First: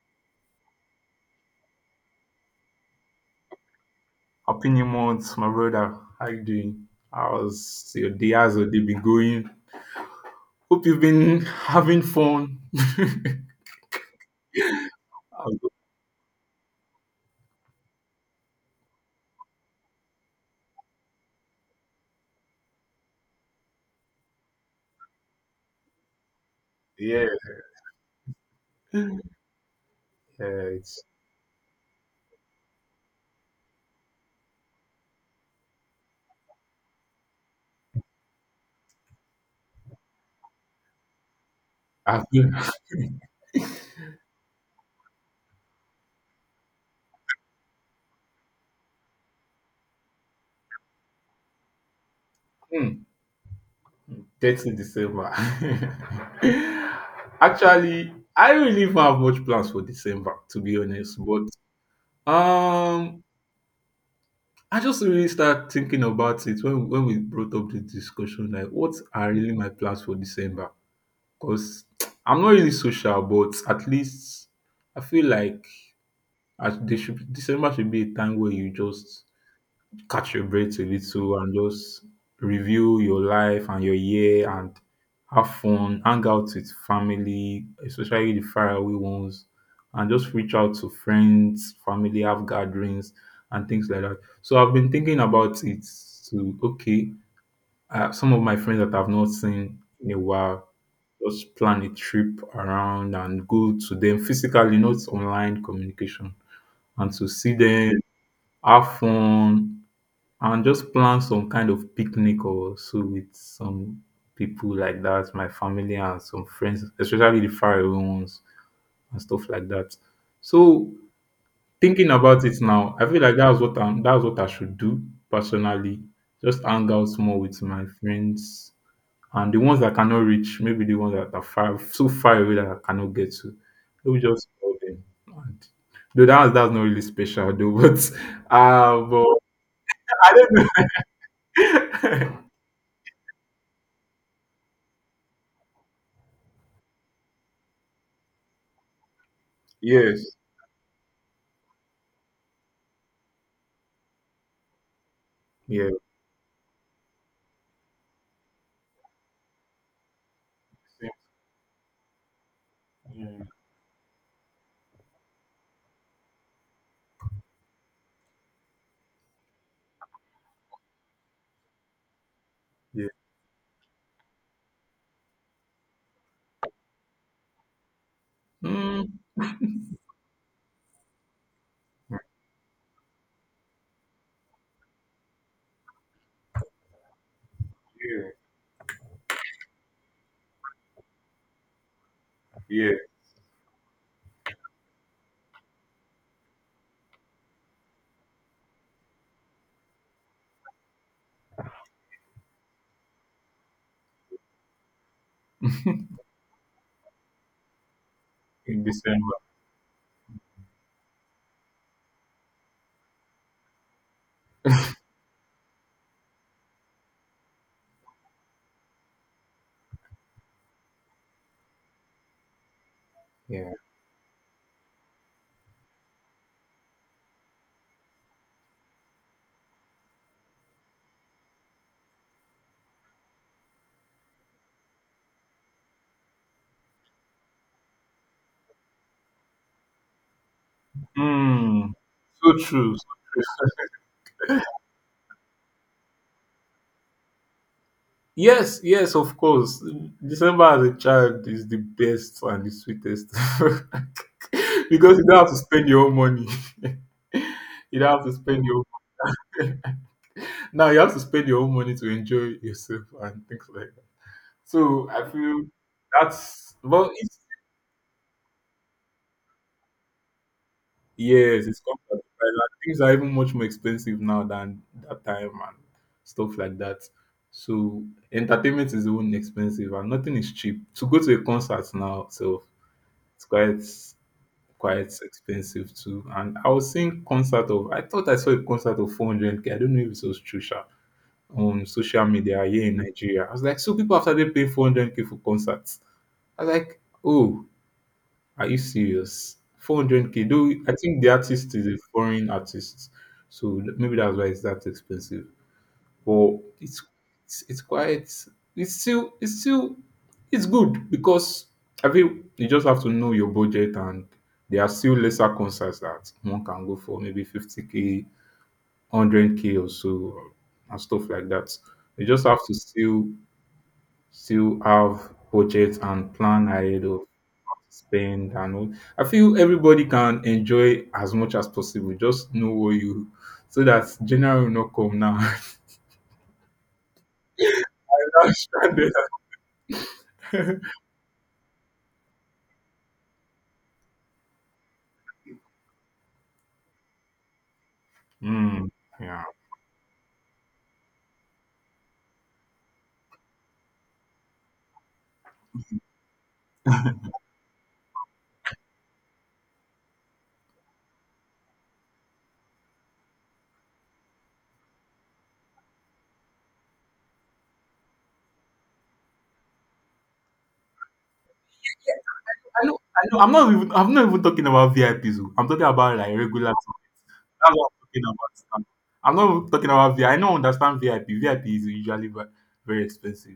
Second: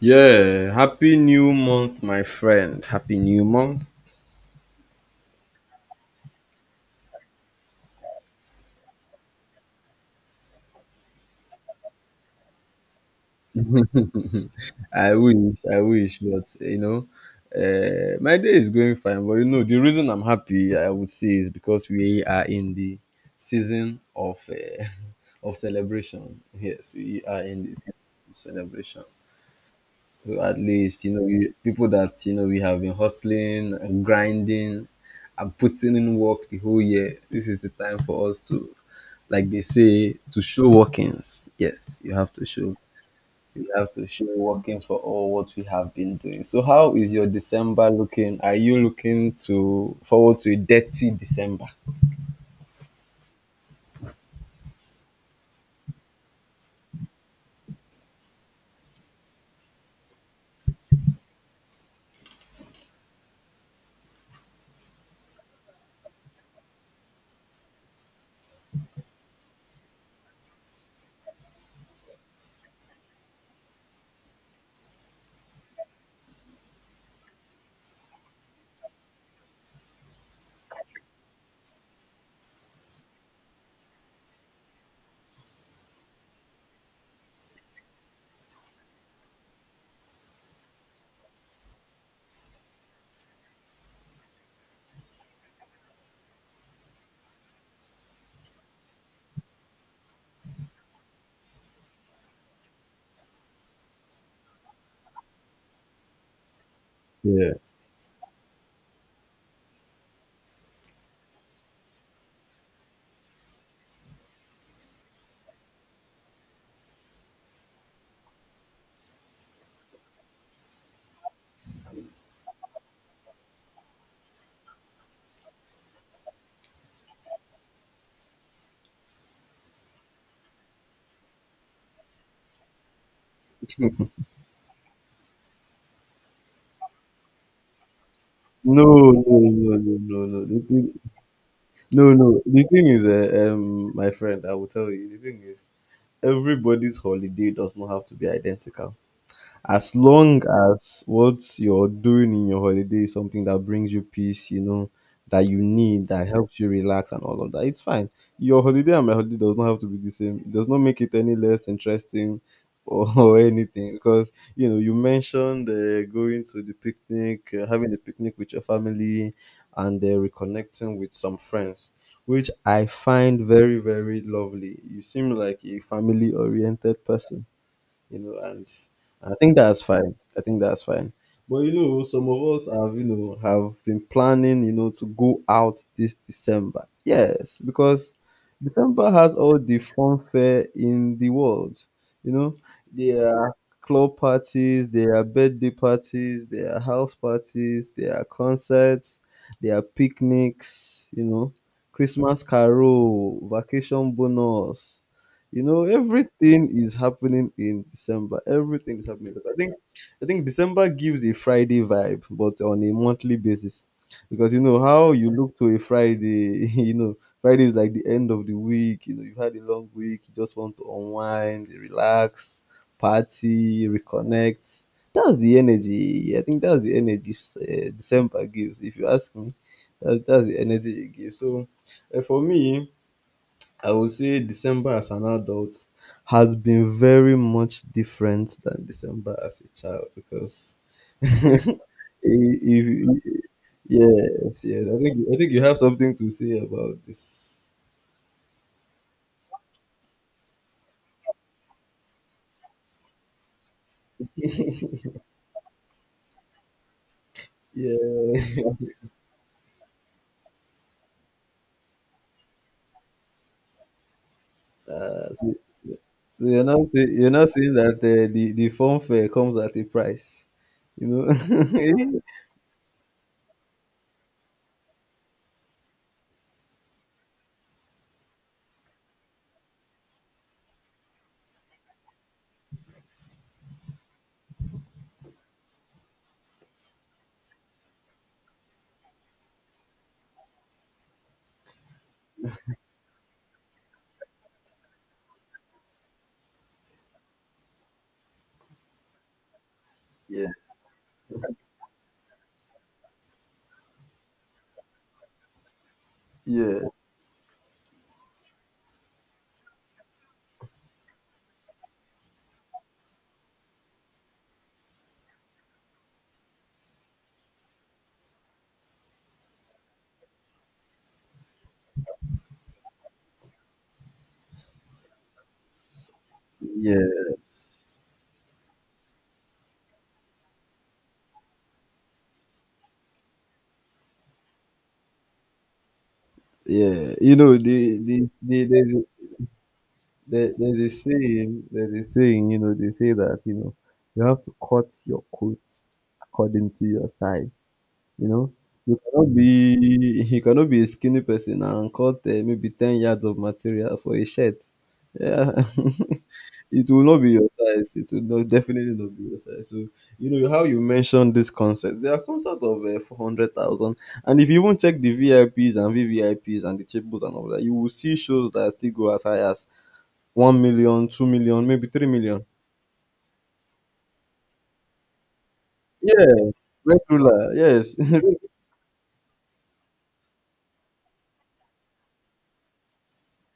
Yeah, happy new month, my friend. Happy new month. Happy New month, my brother. How you doing? How's your day? How's your day been going? Hope you've been having fun. But my day is going fine. But you know, the reason I'm happy, I would say, is because we are in the season of of celebration. Yes, we are in the season of celebration. So at least, we, people that we have been hustling and grinding and putting in work the whole year, this is the time for us to, like they say, to show workings. Yes, you I've have to been show. We have to show workings for all what we have been doing. So, how is your December looking? Are you looking to forward to a dirty December? hmm, 30 December. Actually, I really don't really have much plans for December, to be honest. But um, I just really start thinking about it when we brought up the discussion. Like, what are really my plans for December? Because I'm not really social, but at least I feel like as they should December should be a time where you just catch your breath a little and just review your life and your year and have fun, hang out with family, especially the faraway ones, and just reach out to friends, family, have gatherings and things like that. So I've been thinking about it to some of my friends that I've not seen in a while, just plan a trip around and go to them physically, not online communication, and to Yeah. see them have fun, and just plan some kind of picnic or so with some people like that, my family and some friends, especially the faraway ones and stuff like that. So thinking about it now, I feel like that's what I should do personally. Just hang out more with my friends and the ones that I cannot reach, maybe the ones that are far so far away that I cannot get to. Maybe just call them. And, though that's not really special though, but No, uh no, but no, no, no, I no. The don't thing, no, no. The thing is, my friend, I will tell you. The thing is, everybody's holiday does not have to be identical, as yes, long as what you're doing in your holiday is something that brings you peace, you know, that you yeah. need, that helps you relax and all of that, it's fine. Your holiday and my holiday does not have to be the same. It does not make it any less interesting or, or Yeah. anything, because you know you mentioned going to the picnic, having a picnic with your family, and reconnecting with some friends, which I Yeah. find very very lovely. You seem like a family oriented person, and Mm, I think that's fine. I think that's fine. But you know, some of us have, you know, have been planning, you know, to go out this December. Yes, because yeah, December has all the fun fair in the world. You know, yeah, there are club parties, there are birthday parties, there are house parties, there are concerts, there are picnics, you know, Christmas carol, vacation bonus, you know, everything is happening in December. in Everything is December. happening. I think December gives a Friday vibe, but on a monthly basis. Because you know how you look to a Friday, you know, Friday is like the end of the week, you know, you've had a long week, you just want to unwind, relax, Yeah. party, reconnect. That's the energy. I think that's the energy December gives. If you ask me, that's the energy it gives. So, for me, I would say December as an adult has been very much different than December as a child because if, Mm. So true. So if, true. yes, yes, I think you have something to say about this. Yes, yes, of course. December as a child is the best and the sweetest because you don't have to spend your own money. You don't have to Yeah. spend your own. Now you have to spend your own money to enjoy yourself and things like that. So I Uh, so, feel so, you're that's not say- well. you're not saying that the phone fare comes at a price, you know? Yes, it's come at a price, and things are even much more expensive now than that time and stuff like that. So entertainment is even expensive and nothing is cheap. To go to a concert now, so it's quite expensive too. And I thought I saw a concert of 400k. I don't know if it was true sha, on social media here in Nigeria. I was like, so people have started pay 400k for concerts. I was like, oh. Are you serious? 400k. yeah, Though I think the artist is a foreign artist, so maybe that's why it's that expensive. But yeah, it's quite it's still it's still it's good because I think you just have to know your budget and there are still lesser concerts that one can go for maybe 50k, 100k or so and stuff like that. You just have to still have budget and plan ahead of yes, spend and all. I feel everybody can enjoy as much as possible. Just know what you so that January will not come now. yeah. You know the the You're not the there's stranded. There, there's a saying, you know, they say that, you know, you have to cut your coat according to your size. You know, Hmm. Yeah. You cannot be a skinny person and cut maybe 10 yards of material for a shirt. Yeah, it will not be your size. It will not definitely not be your size. So you know how you mentioned this concept. There are concepts of 400,000, and if you even check the VIPs and VVIPs and the tables and all that, you will see shows that still go as high as 1 million, 2 million, maybe 3 million. I know. I know. I'm not even talking about VIPs. Oh. I'm talking about like Yeah, regular people. regular. That's what Yes, I'm talking about. I'm not even talking about VIP. I don't understand VIP. VIP is usually very expensive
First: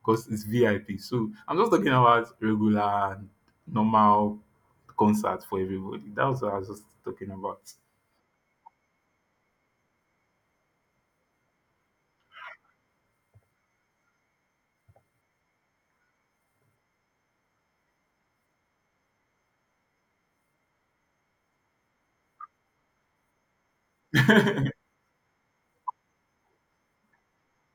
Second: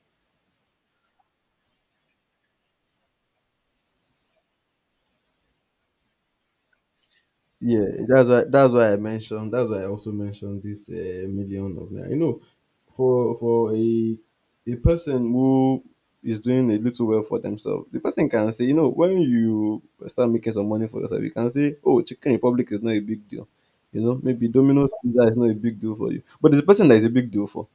because it's VIP. So I'm just talking about regular, normal concert for everybody. That's what I was just talking about. yeah. That's why I mentioned. That's why I also mentioned this million of naira. You know, for a person who is doing a little well for themselves, the person can say, you know, when you start making some money for yourself, you can say, oh, Chicken Republic is not a big deal. You know, maybe Domino's pizza is not a big deal for you, but there's a person that is a big deal for.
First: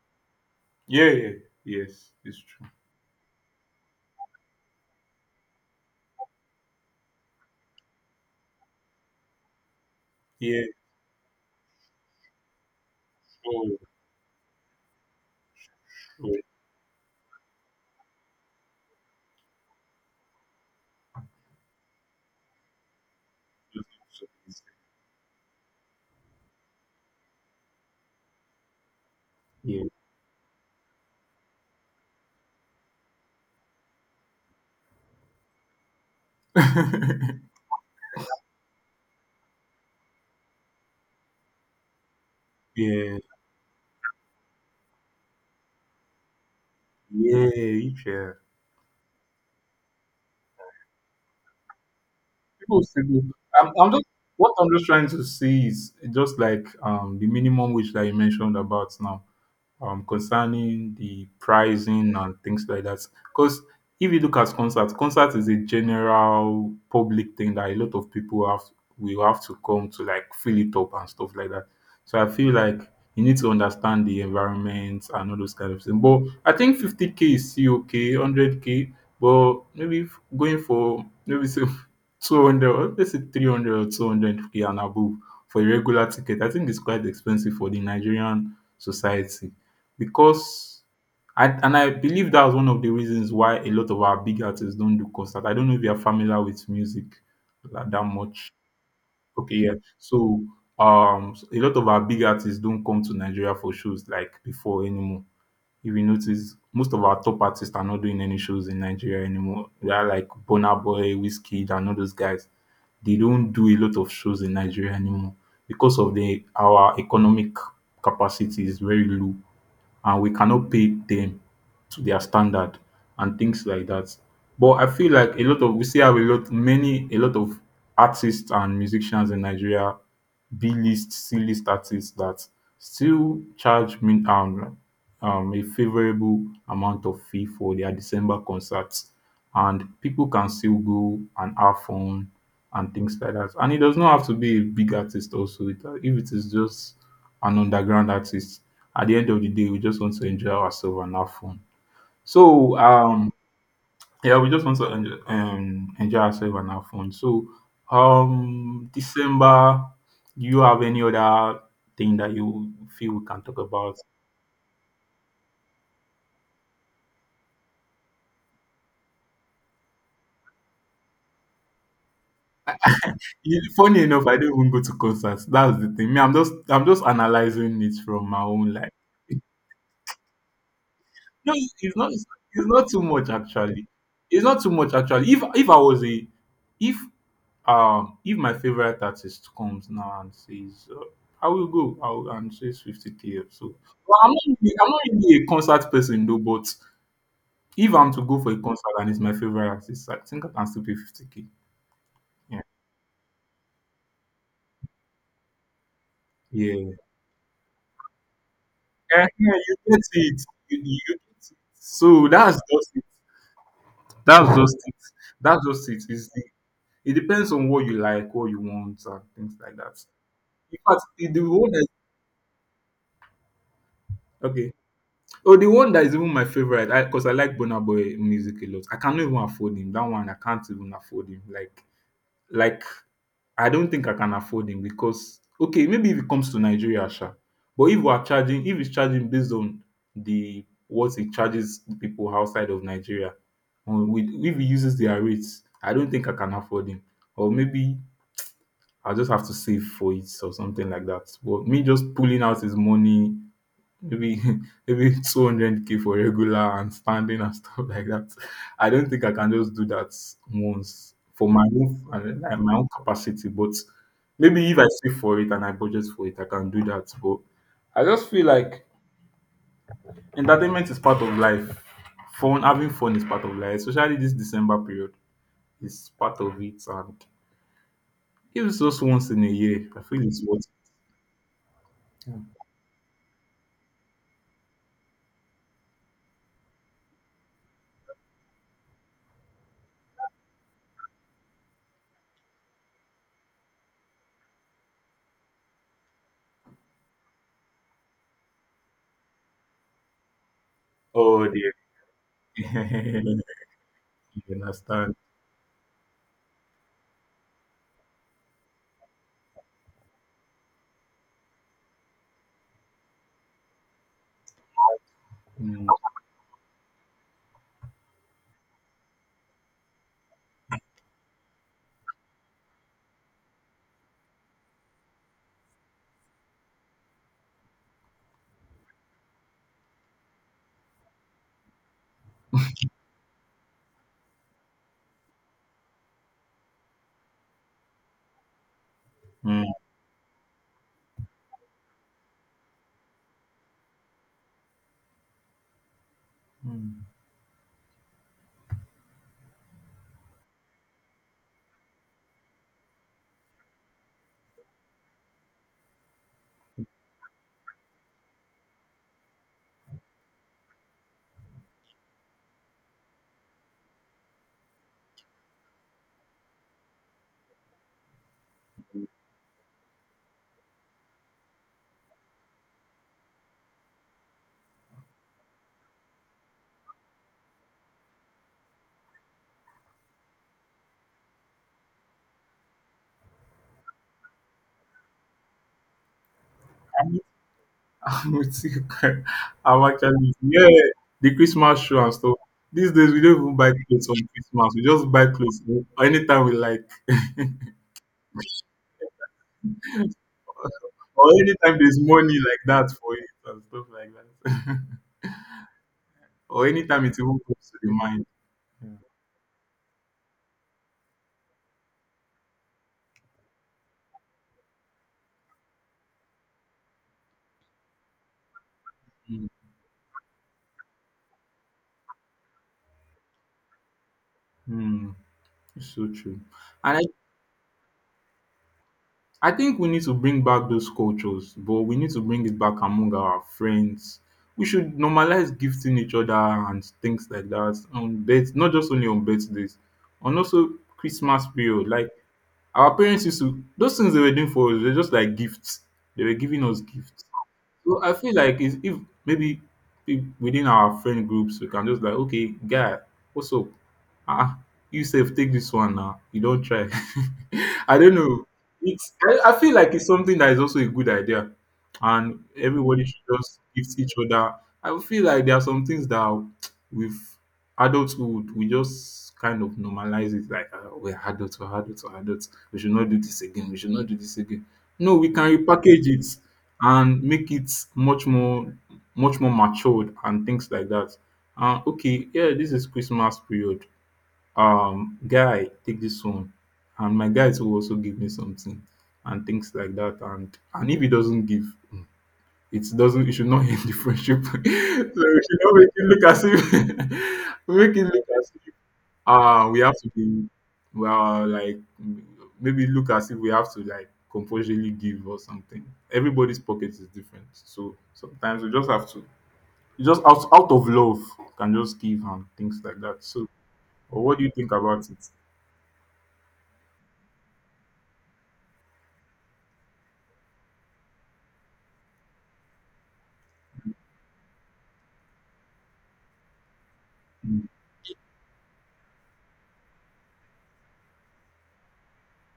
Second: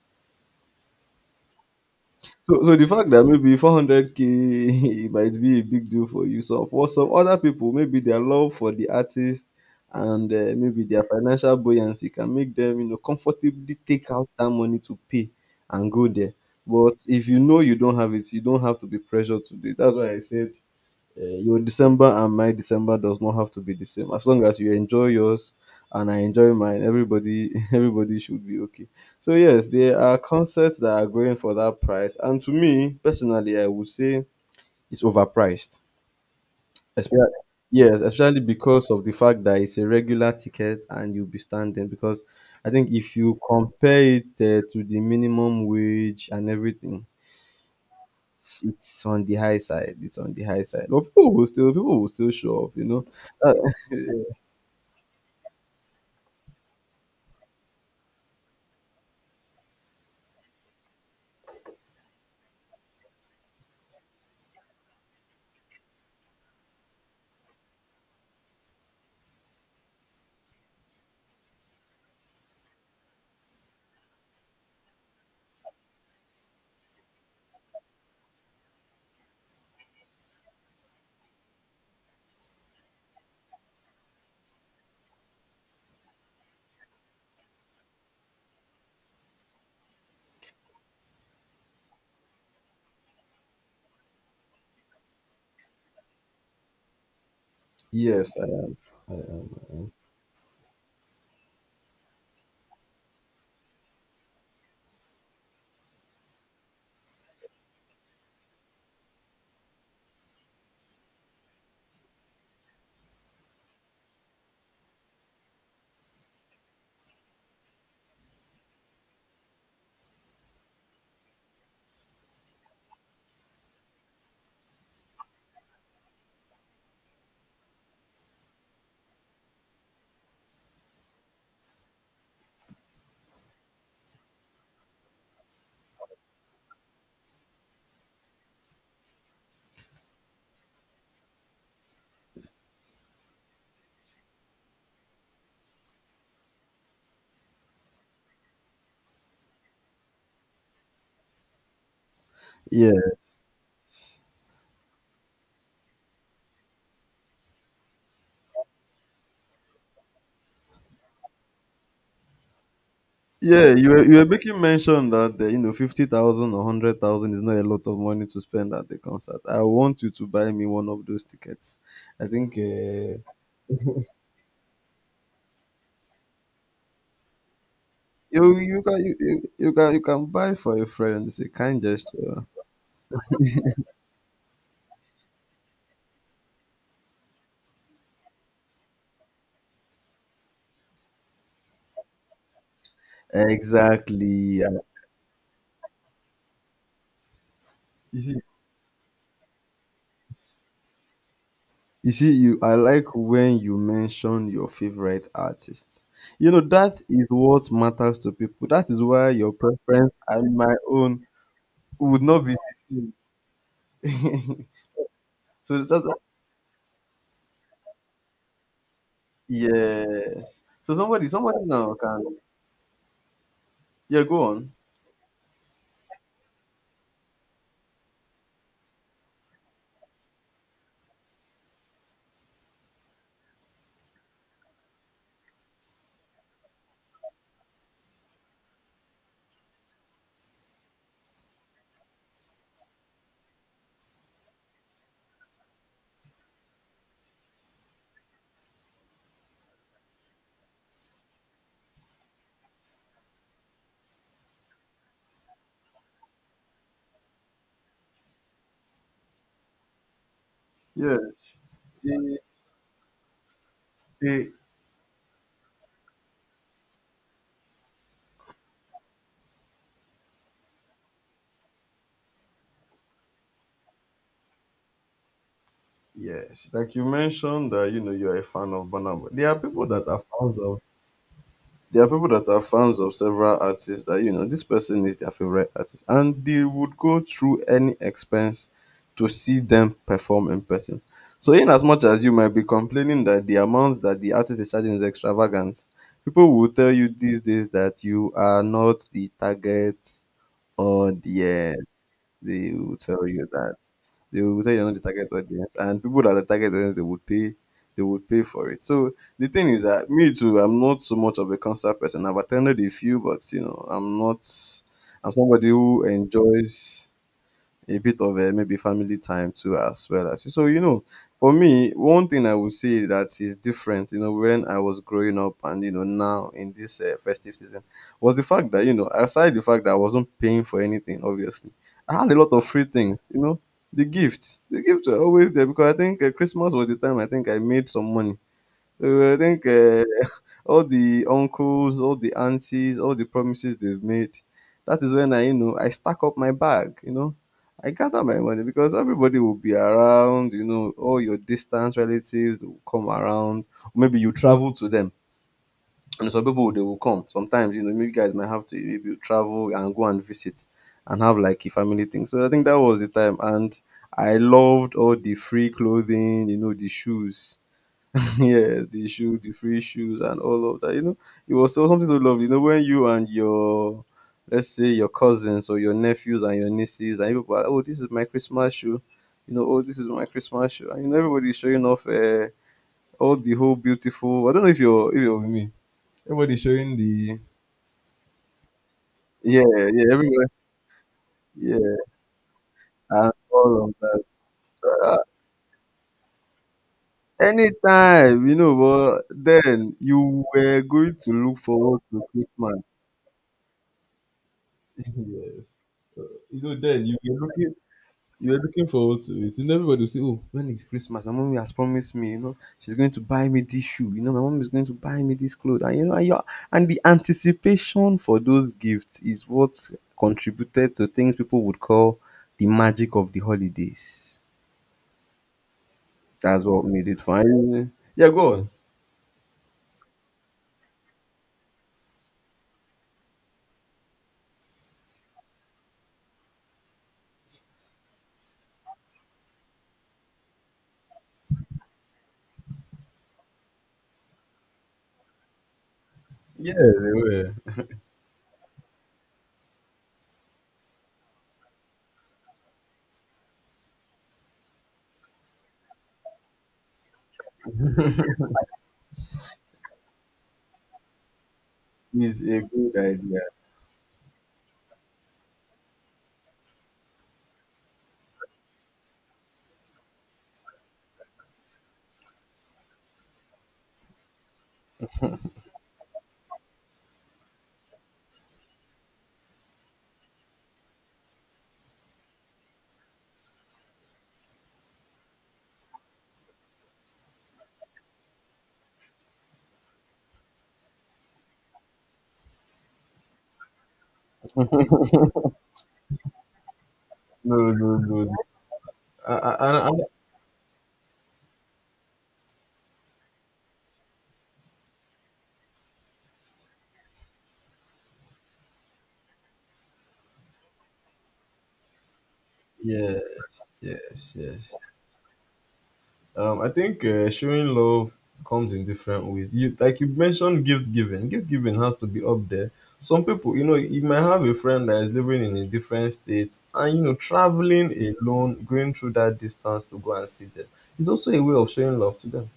Yeah, yeah, yes, it's So, true. so the fact that maybe 400k might be a big deal for you, so for some other people, maybe their love for the artist and Yeah, maybe their financial buoyancy can make them, you know, comfortably oh, take out that money to pay and go there. oh, But if you know you don't have it, you don't have to be pressured to do it. That's why I said your December and my December does not have to be the same. so As long as easy. you enjoy yours and I enjoy mine, everybody everybody should be okay. So yes, Yeah, there are concerts that are going for that price, and to me personally, I would say it's overpriced. Especially, yes, especially because of the fact that it's a regular ticket and you'll be standing. Because I think if yeah, you compare it to the minimum wage and everything, yeah, each year. it's on the high side. It's on the high side. But people will still show up, People you still know. do. Uh, I'm just what I'm just trying to see is just like the minimum wage that you mentioned about now, concerning the pricing and things like that. Because if you look at concerts, concert is a general public thing that a lot of people have will have to come to like fill it up and stuff like that. So I feel like you need to understand the environment and all those kind of things. But I think 50k is still okay, 100k, but maybe if going for maybe say 200 or let's say 300 or 200k and above for a regular ticket, I think it's quite expensive for the Nigerian society. Because I believe that was one of the reasons why a lot of our big artists don't do concert. I don't know if you're familiar with music like that yes, I much. am. I Okay, yeah. am. So a lot of our big artists don't come to Nigeria for shows like before anymore. If you notice, most of our top artists are not doing any shows in Nigeria anymore. They are like Burna Boy, Wizkid, and all those guys. They don't do a lot of shows in Nigeria anymore because of the our economic capacity is very low and we cannot pay them to their standard and things like that. But I feel like a lot of we see have a lot many a lot of artists and musicians in Nigeria, B list, C list artists that still charge min a favorable amount of fee for their December concerts and people can still go and have fun and things like that. And it does not have to be a big artist also. If it is just an underground artist, at the end of the day, we just want to enjoy ourselves and have fun. So, Yeah, um, yeah, we just want to enjoy ourselves and have fun. So December, do you have any other thing that you feel we can talk yeah. You about? were making mention that you know 50,000 or 100,000 is not a lot of money to spend at the concert. I want you to buy me one of those tickets. I think Yeah, funny enough, I don't even go to concerts. That's the thing. Me, I'm just analyzing it from my own life. You can buy for a friend. It's a No, it's kind it's not, it's gesture. it's not too much actually. It's not too much actually. If I was a if if my favorite artist comes now and says, "I will go," I will, and says 50k or so, well, Exactly. I'm not really a concert person though. But if I'm to go Uh, for a concert and it's my favorite artist, I think I can still pay 50k. you see, you Yeah, I like when you mention your favorite artist. You know, yeah, eh, that is what matters to people. That is yeah. why your You get preference it. and my You get own it. would So not that's be just it. the That's same. just it. That's so just it. that's It depends on what you like, what you want, and things like that. yes. In So fact, somebody it- the somebody one that now can yeah, go okay. on. Oh, the one that is even my favorite, because I like Burna Boy music a lot. I cannot even afford him. That one I can't even afford him. Like, I don't think I can afford him because okay, maybe if it comes to Nigeria, sure. But if we are charging, if it's charging based on the what it charges people outside of Nigeria, with if he uses their rates, I don't think I can afford him. Or maybe I'll just have to save for it or something like that. But me just pulling out his money maybe maybe 200k for regular and standing and stuff like that. I don't think I can just do that once for Yes. my own They- and like my own capacity, but they- maybe if I save for it and I budget for it, I can do that. But I just feel like entertainment is part of life. Fun, having fun is part of life, especially this December period is part of yes. it. Like you And mentioned that you know you're a if fan it's of just Banana. once in a year, I feel it's worth it. There are people Yeah. that are fans of several artists that you know this person is their favorite artist and they would go through any expense to see them perform in person. So in as much as you might be complaining that the amount that the artist is charging is extravagant, people will tell you these days that you are not the target Oh dear. audience. They will tell You you that they will tell you you're not the understand. target audience, and people that are the target audience they would pay for it. So the thing is that me too, I'm not so much of a concert person. I've attended a few, but you know, I'm not. I'm somebody Mm, who enjoys a bit of maybe family time too as well. As so you know For me, one thing I would say that is different, you know, when I was growing up and you know now in this festive season, was the fact that, you know, aside the fact that I wasn't paying for anything, obviously I had a lot of free things. You know, the gifts were always there because I think Christmas was the time I think I made some money. So I mm, think all the uncles, all the aunties, all the promises they've made. That is when I, you know, I stack up my bag, mm. you know. I gather my money because everybody will be around, you know, all your distant relatives they will come around. Maybe you travel to them. And some people they will come. Sometimes, you know, maybe you guys might have to maybe you travel and go and visit and have like a family thing. So I think that was the time. And I loved all the free clothing, you know, the shoes. yes, the shoe, the free shoes, and all of that. You know, it was so something so lovely. You know, when you and let's say your cousins or your nephews and your nieces, and people are, oh, this is my Christmas shoe. You know, oh, this is my Christmas shoe. And you know, everybody's showing off all the whole beautiful. I don't know if you're with me. Everybody's showing the I'm with you. yeah, I'm yeah, actually everywhere, yeah, the yeah, Christmas show and stuff. These days we and don't even buy all of clothes on that. Christmas. We just Uh, buy clothes anytime we like. anytime, you know, but then you were going Or to look anytime there's forward to money like Christmas. that for it and stuff like that. yes. You Or know, anytime then it even comes to the mind. you were looking forward to it. And everybody will say, "Oh, when is Christmas? My mommy has promised me. You know, she's going to buy me this shoe. You know, my mom is going to buy me this clothes." And you know, and, you're, and the anticipation for those gifts Mm. is what contributed to things people would call the magic of the holidays. Mm. It's so true. That's what And made it fun. Yeah, go on. I think we need to bring back those cultures, but we need to bring it back among our friends. We should normalize gifting each other and things like that on birth, not just only on birthdays, on also Christmas period. Like our parents used to, those things they were doing for us, they're just like gifts. They were giving us gifts. So I feel like is if maybe if within our friend groups we can just like, okay, guy, what's up? Ah, you safe, take this one now. You don't try. I don't know. I feel like it's something that is also a good idea. And Is a good everybody should idea. just give each other. I feel like there are some things that with adulthood we just kind of normalize it like we're adults, we're adults, we're adults. We should not do this again. We should not do this again. No, we can repackage it and make it much more matured and things like that. Okay, yeah, this is Christmas period. Guy, take this one, and my guys will also give me something and things like that. And if he doesn't give, mm, it doesn't. It should not end the friendship. So we should not make it look as if No, make no, it look no. no. as ah, we I, have to be well, like, m maybe look as if we have to, like, compulsorily give or something. Everybody's pocket is different, so sometimes we just have to you just out of love can just give and things like that. So, yes, or yes, what do you think yes. about it? I think showing love comes in different ways. You mentioned gift giving. Gift giving has to be up there. Some people, you know, you might have a friend that is living in a different state, and you know, Mm. traveling alone, going through that distance to go and see them, is also a way of showing love to them.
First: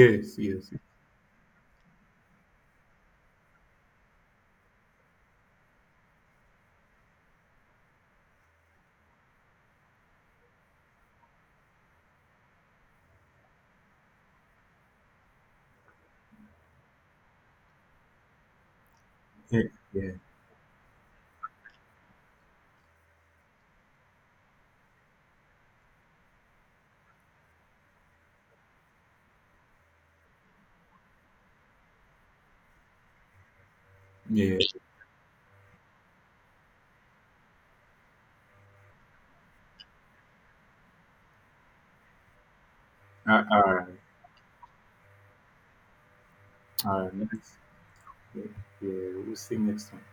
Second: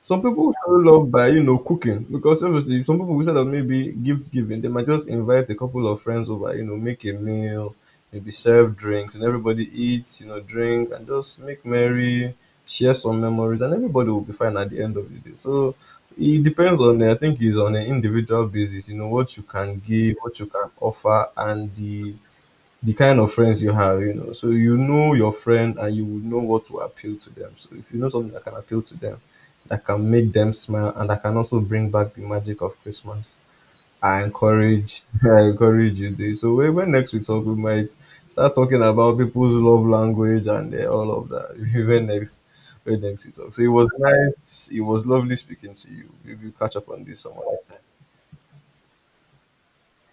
Some people yes. show love by, you know, cooking, because obviously some people, instead of maybe gift giving, they might just invite a couple of friends over, you know, make a meal, maybe serve drinks, and everybody eats, you know, drink and just make merry, share some memories, and everybody will be fine at the end of the day. So it depends on, the, I think, it's on an individual basis, you know, what you Yeah, can yeah, give, what you can offer, and the kind of friends you have, you know. So you know your friend and you would know what to appeal to them. So if you know something that can appeal to them, that can make them smile and that can also bring back the magic of Christmas. I yeah. encourage I encourage you this. So when next we talk, we might start talking about people's love language and all of that. When next we talk. So it Alright, was nice, it was lovely speaking to you. We will catch up on alright. this some Next, other time. yeah, yeah, we'll see next time.